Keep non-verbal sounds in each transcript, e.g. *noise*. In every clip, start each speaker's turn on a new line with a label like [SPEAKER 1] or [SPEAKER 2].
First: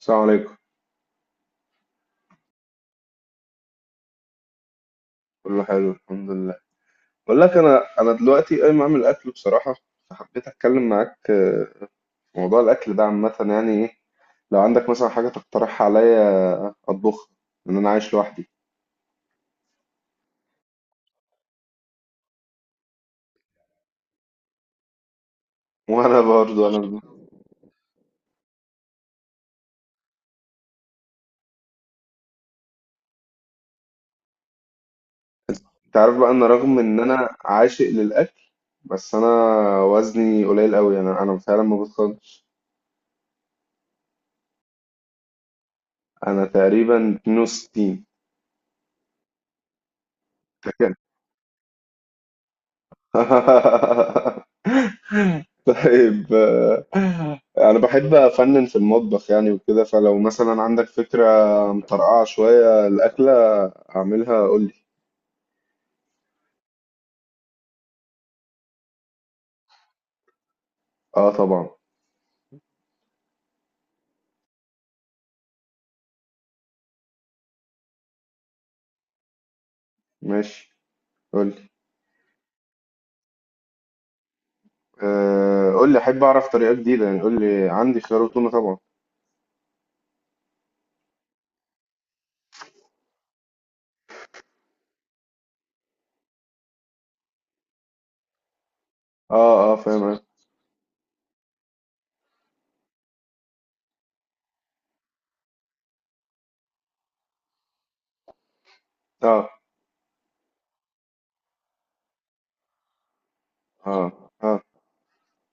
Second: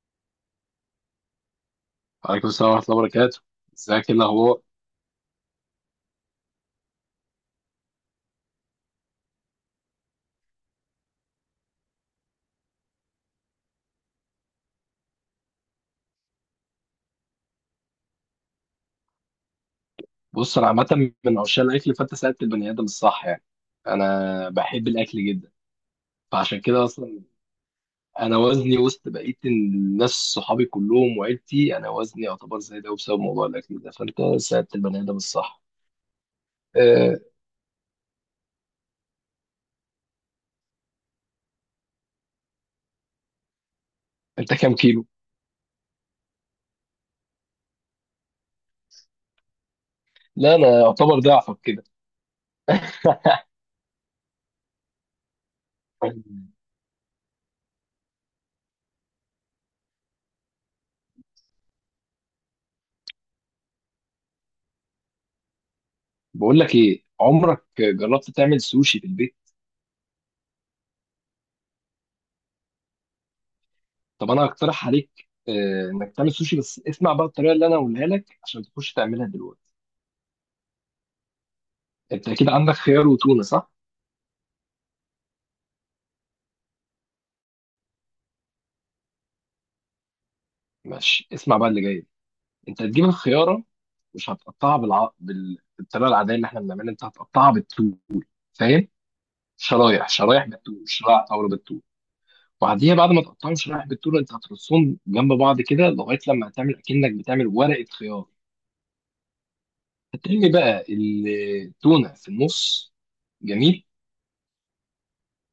[SPEAKER 1] السلام عليكم.
[SPEAKER 2] وعليكم السلام ورحمة الله وبركاته. ازيك، ايه الأخبار؟
[SPEAKER 1] كله حلو الحمد لله. بقول لك انا دلوقتي قايم اعمل اكل بصراحه، فحبيت اتكلم معاك في موضوع الاكل ده عامه. يعني ايه لو عندك مثلا حاجه تقترحها عليا اطبخها، لان انا عايش لوحدي.
[SPEAKER 2] بص، أنا عامة من عشاق الأكل، فأنت سألت البني آدم الصح. يعني أنا بحب الأكل جدا،
[SPEAKER 1] *laughs* وانا
[SPEAKER 2] فعشان
[SPEAKER 1] برضو
[SPEAKER 2] كده أصلا أنا وزني وسط بقية الناس، صحابي كلهم وعيلتي. أنا وزني يعتبر زي ده بسبب موضوع الأكل ده، فأنت سألت البني آدم الصح.
[SPEAKER 1] انت عارف بقى ان رغم ان
[SPEAKER 2] أه.
[SPEAKER 1] انا عاشق للاكل، بس انا وزني قليل قوي. انا فعلا ما بتخنش.
[SPEAKER 2] أنت كام كيلو؟
[SPEAKER 1] انا تقريبا 62.
[SPEAKER 2] لا، أنا يعتبر ضعفك كده.
[SPEAKER 1] *laughs* طيب. انا بحب افنن في المطبخ يعني وكده، فلو مثلا عندك فكرة مطرقعة شوية الاكلة اعملها قولي.
[SPEAKER 2] بقول لك إيه، عمرك جربت تعمل سوشي في البيت؟
[SPEAKER 1] اه طبعا.
[SPEAKER 2] طب أنا هقترح عليك، إنك تعمل سوشي، بس اسمع بقى الطريقة اللي أنا هقولها لك عشان تخش تعملها دلوقتي.
[SPEAKER 1] ماشي، قولي.
[SPEAKER 2] انت اكيد عندك خيار وتونه، صح؟
[SPEAKER 1] آه، قولي، احب اعرف طريقة جديدة. يعني قولي، عندي خيار وتونة طبعا.
[SPEAKER 2] ماشي، اسمع بقى اللي جاي. انت هتجيب الخياره، مش هتقطعها بالطريقه العاديه اللي احنا بنعملها. انت هتقطعها بالطول، فاهم؟
[SPEAKER 1] اه، اه، فاهم
[SPEAKER 2] شرايح
[SPEAKER 1] أوي.
[SPEAKER 2] شرايح بالطول، شرايح طاوله بالطول. وبعديها بعد ما تقطعهم شرايح بالطول، انت هترصهم جنب بعض كده لغايه لما هتعمل اكنك بتعمل ورقه خيار.
[SPEAKER 1] اه،
[SPEAKER 2] هترمي بقى التونه في النص. جميل.
[SPEAKER 1] اه، اه.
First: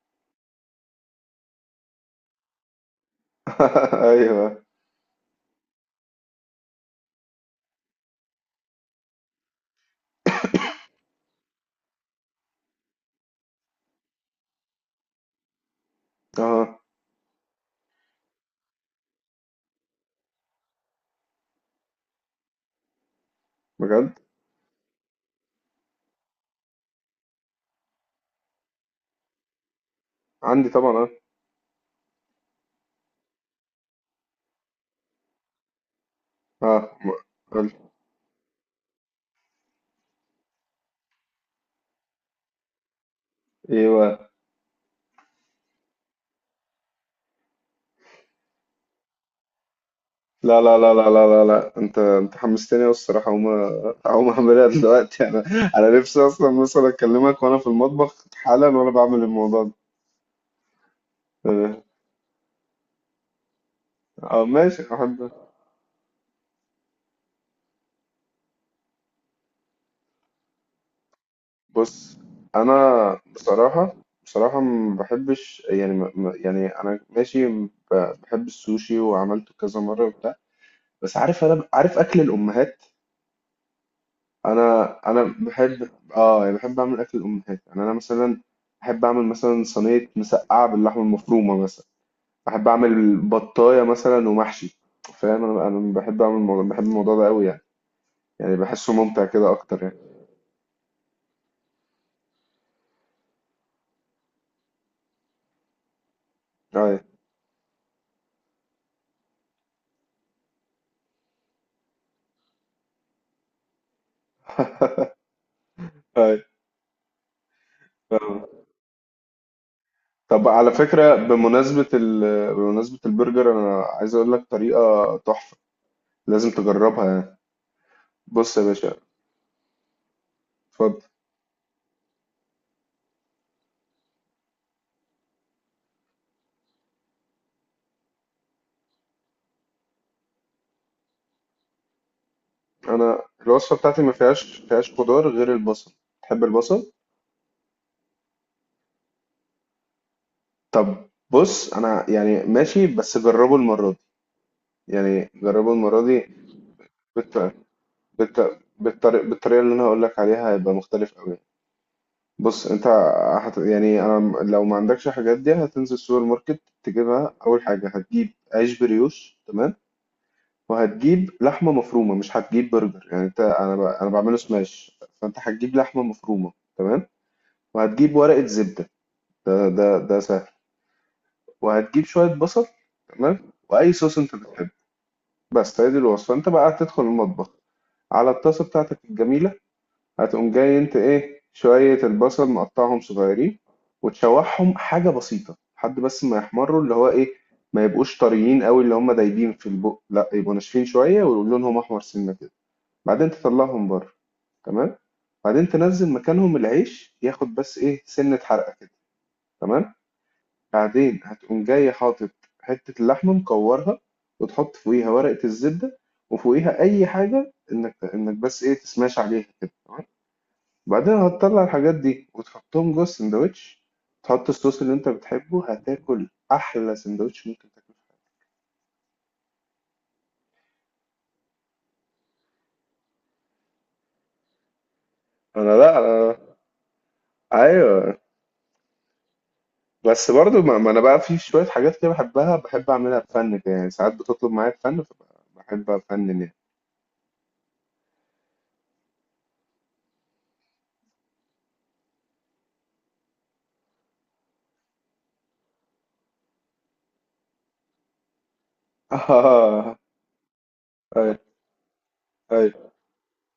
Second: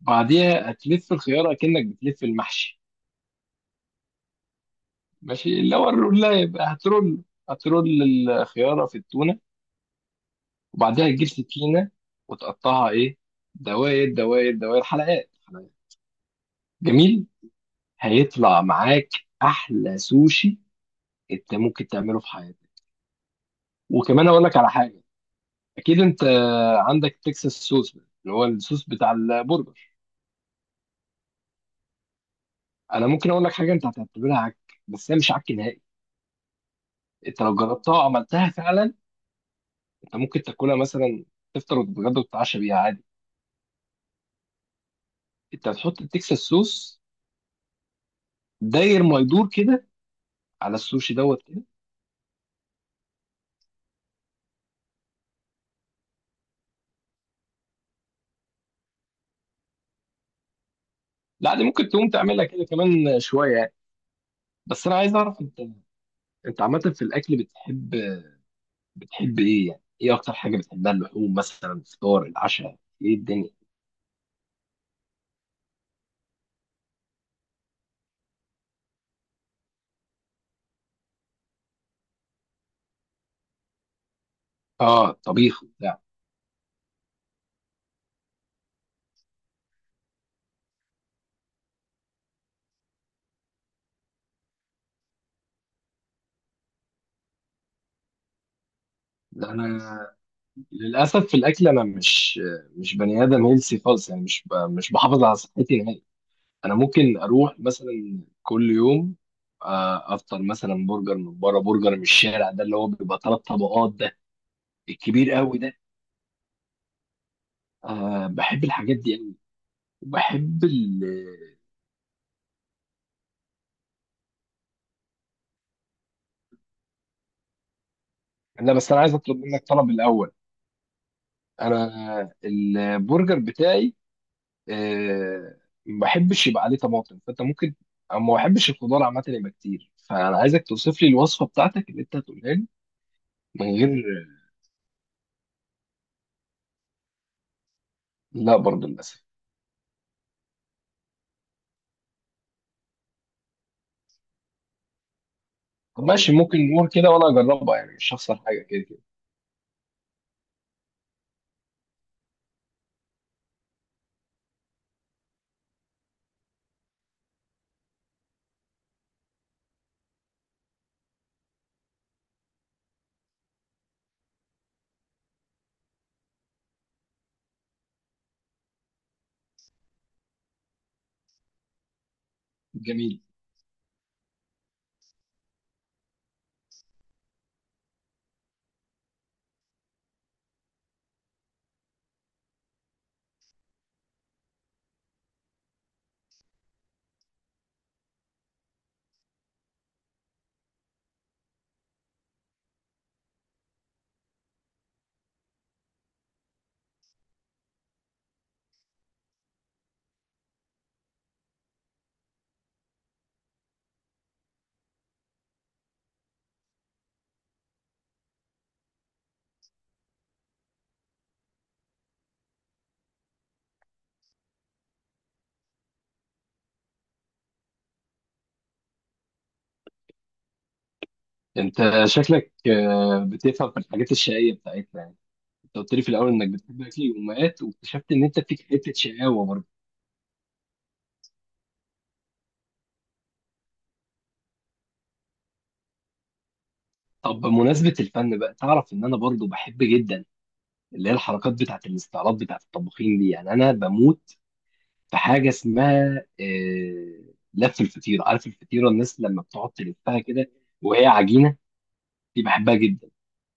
[SPEAKER 2] بعديها هتلف الخياره اكنك بتلف المحشي.
[SPEAKER 1] *laughs* ايوه.
[SPEAKER 2] ماشي، اللي هو الرولايه بقى. هترول الخياره في التونه. وبعدها تجيب سكينة، وتقطعها إيه؟ دوائر دوائر دوائر، حلقات حلقات.
[SPEAKER 1] اه،
[SPEAKER 2] جميل. هيطلع معاك أحلى سوشي أنت ممكن تعمله في حياتك.
[SPEAKER 1] بجد.
[SPEAKER 2] وكمان أقول لك على حاجة. أكيد أنت عندك تكساس صوص ده، اللي هو الصوص بتاع البرجر.
[SPEAKER 1] عندي طبعا اه.
[SPEAKER 2] أنا ممكن أقول لك حاجة أنت هتعتبرها عك، بس هي مش عك نهائي.
[SPEAKER 1] اه،
[SPEAKER 2] أنت لو
[SPEAKER 1] قولي.
[SPEAKER 2] جربتها وعملتها فعلا، أنت ممكن تاكلها مثلا، تفطر وتتغدى وتتعشى بيها عادي.
[SPEAKER 1] ايوه.
[SPEAKER 2] أنت هتحط التكساس صوص داير ما يدور كده
[SPEAKER 1] لا،
[SPEAKER 2] على
[SPEAKER 1] لا، لا، لا،
[SPEAKER 2] السوشي
[SPEAKER 1] لا،
[SPEAKER 2] دوت.
[SPEAKER 1] لا، لا، انت حمستني أوي الصراحه. هقوم اعملها دلوقتي. *laughs* انا نفسي اصلا مثلا اكلمك وانا في المطبخ حالا وانا بعمل الموضوع ده.
[SPEAKER 2] لا، دي
[SPEAKER 1] اه.
[SPEAKER 2] ممكن تقوم تعملها كده كمان شويه يعني.
[SPEAKER 1] ماشي،
[SPEAKER 2] بس انا عايز
[SPEAKER 1] احب.
[SPEAKER 2] اعرف انت عامه في الاكل بتحب ايه؟ يعني ايه اكتر حاجه بتحبها؟ اللحوم مثلا،
[SPEAKER 1] بص،
[SPEAKER 2] الفطار،
[SPEAKER 1] انا
[SPEAKER 2] العشاء، ايه الدنيا؟
[SPEAKER 1] بصراحه، ما بحبش يعني، يعني انا ماشي. بحب السوشي وعملته كذا مره وبتاع، بس عارف انا عارف اكل الامهات. انا
[SPEAKER 2] اه،
[SPEAKER 1] انا
[SPEAKER 2] طبيخ
[SPEAKER 1] بحب.
[SPEAKER 2] وبتاع.
[SPEAKER 1] اه، يعني بحب اعمل اكل الامهات، يعني انا مثلا بحب اعمل مثلا صينيه مسقعه باللحمه المفرومه مثلا. بحب اعمل بطايه مثلا ومحشي. فاهم؟ انا بحب اعمل الموضوع، بحب الموضوع ده قوي يعني بحسه ممتع
[SPEAKER 2] لا
[SPEAKER 1] كده اكتر يعني.
[SPEAKER 2] انا للاسف في الاكل انا مش بني ادم هيلسي خالص، يعني مش بحافظ على صحتي نهائي. انا
[SPEAKER 1] اي،
[SPEAKER 2] ممكن اروح مثلا كل يوم، افطر مثلا برجر من بره، برجر من الشارع ده اللي هو بيبقى 3 طبقات ده، الكبير قوي ده.
[SPEAKER 1] اي. آه.
[SPEAKER 2] بحب الحاجات دي.
[SPEAKER 1] طب
[SPEAKER 2] وبحب
[SPEAKER 1] على
[SPEAKER 2] ال
[SPEAKER 1] فكره، بمناسبه بمناسبه البرجر، انا عايز اقول لك طريقه تحفه، لازم تجربها يعني. بص يا
[SPEAKER 2] لا بس
[SPEAKER 1] باشا.
[SPEAKER 2] انا عايز اطلب منك طلب الاول.
[SPEAKER 1] اتفضل.
[SPEAKER 2] انا البرجر بتاعي آه، ما بحبش يبقى عليه طماطم، فانت ممكن، أو ما بحبش الخضار عامه يبقى كتير، فانا عايزك توصف لي الوصفه بتاعتك اللي انت هتقولها لي.
[SPEAKER 1] انا
[SPEAKER 2] من
[SPEAKER 1] الوصفه بتاعتي
[SPEAKER 2] غير.
[SPEAKER 1] ما فيهاش خضار غير البصل. تحب البصل؟
[SPEAKER 2] لا برضه للاسف. طب،
[SPEAKER 1] طب بص، انا يعني ماشي، بس جربه المره دي، يعني جربه المره
[SPEAKER 2] هقول
[SPEAKER 1] دي.
[SPEAKER 2] ماشي لك، ممكن نقول كده وانا اجربها يعني، مش هخسر حاجه كده كده.
[SPEAKER 1] بالطريقة اللي انا هقول لك عليها هيبقى مختلف قوي. بص، انت يعني لو ما عندكش الحاجات دي هتنزل السوبر ماركت تجيبها. اول حاجة هتجيب عيش بريوش، تمام. وهتجيب لحمة مفرومة، مش هتجيب برجر يعني انت، انا بعمله سماش. فانت هتجيب لحمة مفرومة، تمام. وهتجيب ورقة زبدة، ده سهل. وهتجيب شوية بصل،
[SPEAKER 2] جميل.
[SPEAKER 1] تمام. واي صوص انت بتحبه. بس هي دي الوصفة. انت بقى هتدخل المطبخ، على الطاسة بتاعتك الجميلة. هتقوم جاي، انت ايه، شوية البصل مقطعهم صغيرين، وتشوحهم حاجة بسيطة لحد بس ما يحمروا، اللي هو ايه، ما يبقوش طريين قوي اللي هم دايبين في البق، لا، يبقوا ناشفين شوية ولونهم احمر سنة كده. بعدين تطلعهم بره، تمام. بعدين تنزل مكانهم العيش، ياخد بس ايه سنة حرقة كده، تمام. بعدين هتقوم جاي حاطط حتة اللحمة مكورها، وتحط فوقيها ورقة الزبدة، وفوقيها أي حاجة، إنك بس إيه تسماش عليها كده، تمام. بعدين هتطلع الحاجات دي وتحطهم جوه السندوتش. تحط الصوص اللي انت بتحبه، هتاكل احلى سندوتش ممكن تاكله.
[SPEAKER 2] انت شكلك بتفهم في الحاجات الشقيه بتاعتنا يعني. انت
[SPEAKER 1] انا،
[SPEAKER 2] قلت
[SPEAKER 1] لا،
[SPEAKER 2] لي في الاول انك بتحب اكل الامهات، واكتشفت
[SPEAKER 1] ايوه،
[SPEAKER 2] ان انت فيك حته شقاوه برضه.
[SPEAKER 1] بس برضو ما, ما انا بقى في شويه حاجات كده بحبها، بحب اعملها بفن كده يعني. ساعات بتطلب معايا بفن، فبحب افنن يعني.
[SPEAKER 2] طب بمناسبة الفن بقى، تعرف إن أنا برضو بحب جدا اللي هي الحركات بتاعة الاستعراض بتاعة الطباخين دي؟ يعني أنا بموت في حاجة اسمها لف الفطيرة. عارف الفطيرة الناس لما بتقعد
[SPEAKER 1] *laughs* اه.
[SPEAKER 2] تلفها كده وهي
[SPEAKER 1] ايوه،
[SPEAKER 2] عجينة؟ دي بحبها
[SPEAKER 1] ايوه،
[SPEAKER 2] جدا.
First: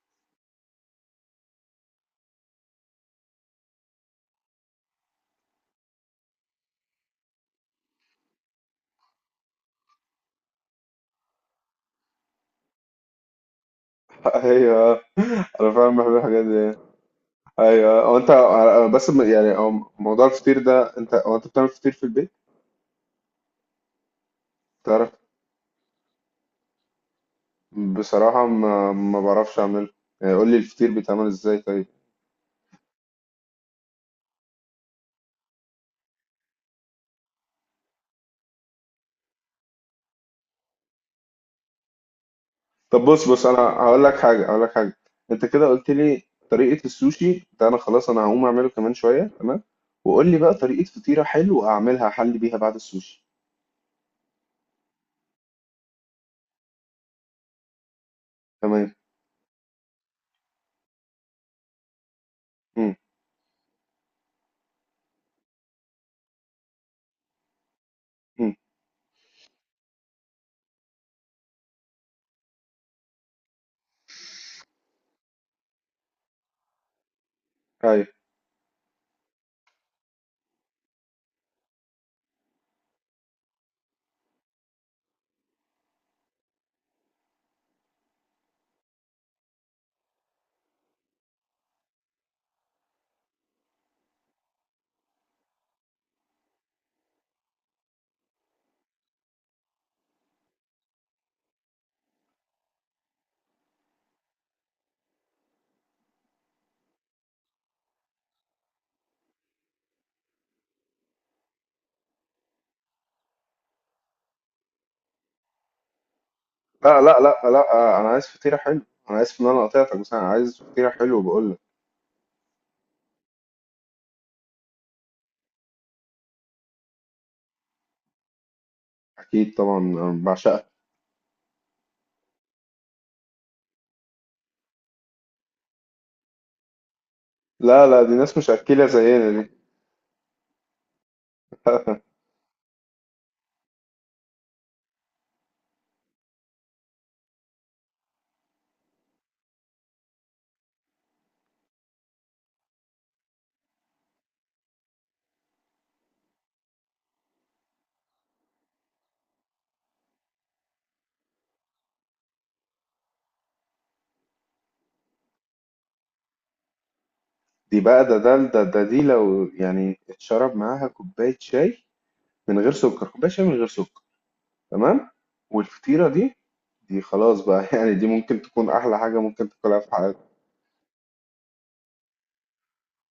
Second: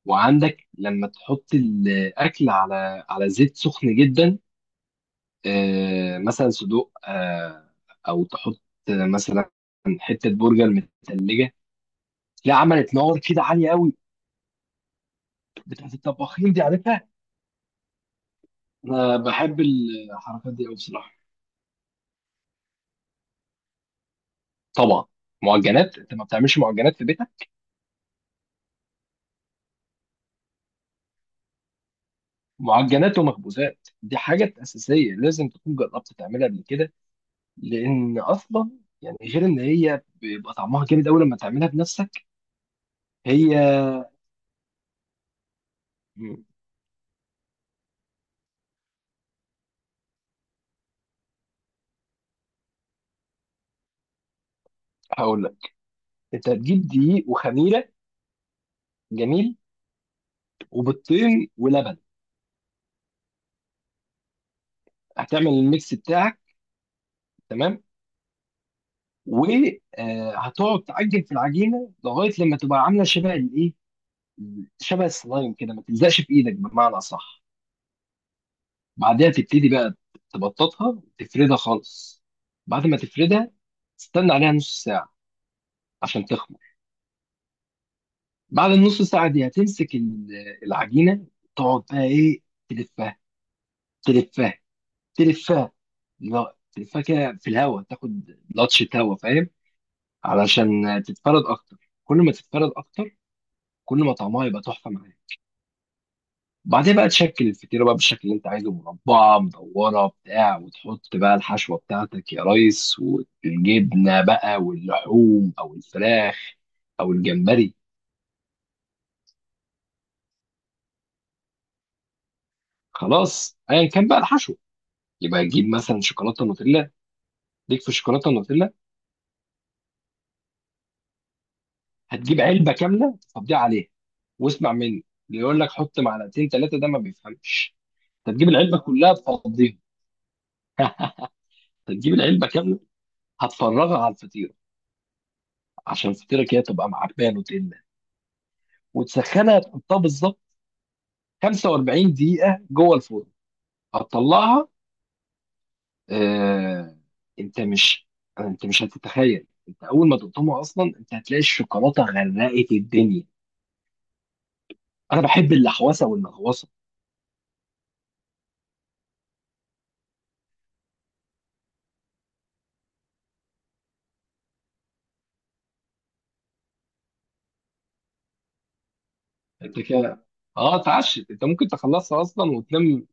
[SPEAKER 2] وعندك لما تحط الأكل على زيت سخن جدا، مثلا صدوق، أو تحط مثلا حتة برجر متلجة، لا عملت نار كده عالية قوي،
[SPEAKER 1] ايوه، انا فعلا
[SPEAKER 2] بتاعة
[SPEAKER 1] بحب الحاجات
[SPEAKER 2] الطباخين دي،
[SPEAKER 1] دي.
[SPEAKER 2] عارفها؟
[SPEAKER 1] ايوه، هو انت، بس
[SPEAKER 2] انا
[SPEAKER 1] يعني
[SPEAKER 2] بحب
[SPEAKER 1] هو موضوع
[SPEAKER 2] الحركات
[SPEAKER 1] الفطير
[SPEAKER 2] دي قوي
[SPEAKER 1] ده،
[SPEAKER 2] بصراحه.
[SPEAKER 1] هو انت بتعمل فطير في البيت؟
[SPEAKER 2] طبعا.
[SPEAKER 1] تعرف،
[SPEAKER 2] معجنات، انت ما بتعملش معجنات في بيتك؟
[SPEAKER 1] بصراحة ما ما بعرفش اعمل. يعني قول لي الفطير بيتعمل ازاي طيب؟
[SPEAKER 2] معجنات ومخبوزات دي حاجه اساسيه، لازم تكون جربت تعملها قبل كده، لان اصلا يعني، غير ان هي بيبقى طعمها جامد قوي لما تعملها بنفسك.
[SPEAKER 1] طب بص، انا
[SPEAKER 2] هي
[SPEAKER 1] هقول لك حاجة انت كده قلت لي
[SPEAKER 2] مم.
[SPEAKER 1] طريقة السوشي ده، انا خلاص انا هقوم اعمله كمان شوية، تمام. وقول لي بقى طريقة فطيرة حلوة اعملها، حل بيها بعد السوشي.
[SPEAKER 2] هقول لك، انت هتجيب دقيق وخميره.
[SPEAKER 1] تمام.
[SPEAKER 2] جميل. وبيضتين ولبن.
[SPEAKER 1] امم
[SPEAKER 2] هتعمل الميكس بتاعك. تمام.
[SPEAKER 1] امم
[SPEAKER 2] وهتقعد تعجن في العجينه لغايه لما تبقى عامله شبه الايه، شبه السلايم كده، ما تلزقش في ايدك بمعنى صح.
[SPEAKER 1] ايوه.
[SPEAKER 2] بعدها تبتدي بقى تبططها وتفردها خالص. بعد ما تفردها، تستنى عليها نص ساعة عشان تخمر. بعد النص ساعة دي هتمسك العجينة، تقعد بقى ايه، تلفها، تلفها، تلفها. لا، تلفها كده في الهواء، تاخد لطشة هواء، فاهم؟ علشان تتفرد اكتر، كل ما تتفرد اكتر، كل ما طعمها يبقى تحفة معاك. بعدين بقى تشكل الفطيره بقى بالشكل اللي انت عايزه، مربعه، مدوره، بتاع، وتحط بقى الحشوه بتاعتك يا ريس، والجبنه بقى، واللحوم او الفراخ
[SPEAKER 1] لا،
[SPEAKER 2] او
[SPEAKER 1] لا، لا،
[SPEAKER 2] الجمبري.
[SPEAKER 1] لا، انا عايز فطيرة حلوة. انا عايز ان انا قطعتك، بس انا عايز فطيرة حلوة بقول لك.
[SPEAKER 2] خلاص ايا كان بقى الحشو، يبقى تجيب مثلا شوكولاته نوتيلا. ليك في الشوكولاته النوتيلا؟
[SPEAKER 1] اكيد طبعا، أنا بعشقها.
[SPEAKER 2] هتجيب علبه كامله تفضيها عليها. واسمع مني، اللي يقول لك حط معلقتين ثلاثه ده ما بيفهمش.
[SPEAKER 1] لا، لا، دي
[SPEAKER 2] انت
[SPEAKER 1] ناس مش
[SPEAKER 2] تجيب العلبه
[SPEAKER 1] اكيلة
[SPEAKER 2] كلها
[SPEAKER 1] زينا دي.
[SPEAKER 2] تفضيها،
[SPEAKER 1] *laughs*
[SPEAKER 2] تجيب العلبه كامله، هتفرغها على الفطيره عشان الفطيره كده تبقى معبيه نوتيلا، وتسخنها تحطها بالظبط 45 دقيقة جوه الفرن. هتطلعها آه... انت مش انت مش هتتخيل، انت اول ما تقطمها اصلا انت هتلاقي الشوكولاتة غرقت الدنيا. انا بحب اللحوسة والمغوصة.
[SPEAKER 1] دي بقى ده ده ده, ده دي لو يعني اتشرب معاها كوباية شاي من غير سكر، كوباية شاي من غير سكر، تمام. والفطيرة دي، خلاص بقى *laughs* يعني دي ممكن تكون أحلى حاجة ممكن تاكلها
[SPEAKER 2] انت
[SPEAKER 1] في
[SPEAKER 2] كده
[SPEAKER 1] حياتك.
[SPEAKER 2] اه اتعشت، انت ممكن تخلصها اصلا وتنام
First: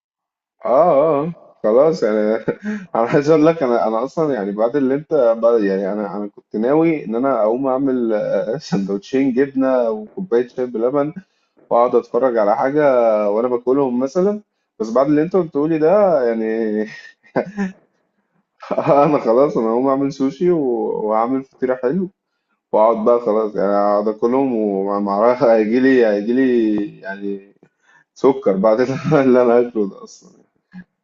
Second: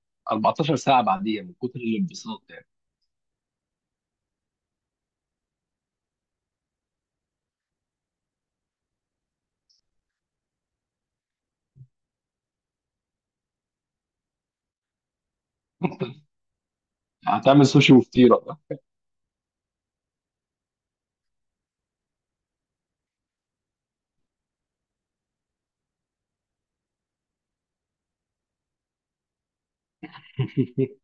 [SPEAKER 1] آه،
[SPEAKER 2] 14 ساعة
[SPEAKER 1] آه، آه.
[SPEAKER 2] بعديها من كتر
[SPEAKER 1] خلاص يعني.
[SPEAKER 2] الانبساط يعني.
[SPEAKER 1] *laughs* أنا عايز أقول لك، أنا أصلا يعني بعد اللي أنت، بعد يعني أنا كنت ناوي إن أنا أقوم أعمل *laughs* سندوتشين جبنة وكوباية شاي بلبن، وأقعد أتفرج على حاجة وأنا باكلهم مثلا. بس بعد اللي أنت قلته لي
[SPEAKER 2] *laughs*
[SPEAKER 1] ده يعني
[SPEAKER 2] هتعمل سوشي وفطيرة.
[SPEAKER 1] *laughs* انا خلاص انا هقوم اعمل سوشي واعمل فطيرة حلو، واقعد بقى خلاص يعني اقعد اكلهم. ومعرفش، هيجي لي يعني سكر بعد *laughs* اللي انا اكله ده اصلا.
[SPEAKER 2] *laughs*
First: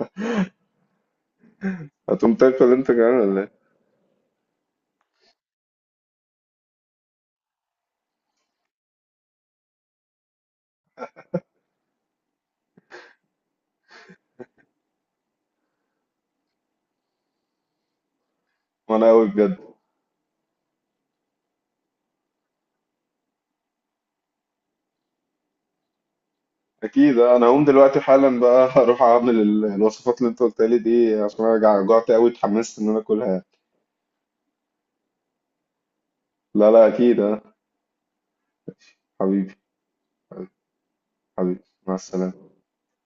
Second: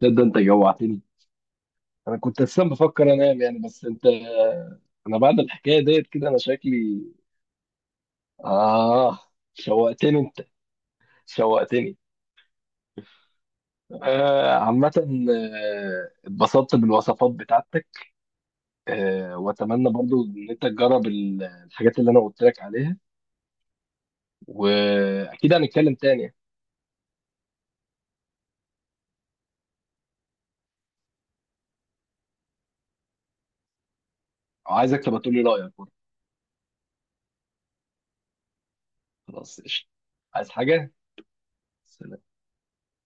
[SPEAKER 2] ده انت جوعتني. انا
[SPEAKER 1] هتقوم
[SPEAKER 2] كنت اساسا
[SPEAKER 1] تاكل انت
[SPEAKER 2] بفكر
[SPEAKER 1] كمان ولا
[SPEAKER 2] انام يعني،
[SPEAKER 1] ايه؟
[SPEAKER 2] بس انت. انا بعد الحكايه ديت كده انا شكلي آه شوقتني أنت، شوقتني. عامة، اتبسطت بالوصفات بتاعتك.
[SPEAKER 1] وانا قوي بجد.
[SPEAKER 2] وأتمنى برضو إن أنت تجرب الحاجات اللي أنا قلت لك عليها، وأكيد هنتكلم تاني.
[SPEAKER 1] اكيد، أه. انا هقوم دلوقتي حالا بقى *laughs* هروح اعمل الوصفات اللي انت قلتها لي دي، عشان انا جعت قوي، اتحمست ان انا اكلها.
[SPEAKER 2] عايزك تبقى تقول لي رأيك برضو.
[SPEAKER 1] لا، لا، اكيد اه. حبيبي.
[SPEAKER 2] خلاص، قشطة. عايز حاجة؟
[SPEAKER 1] حبيبي. مع
[SPEAKER 2] سلام.
[SPEAKER 1] السلامة.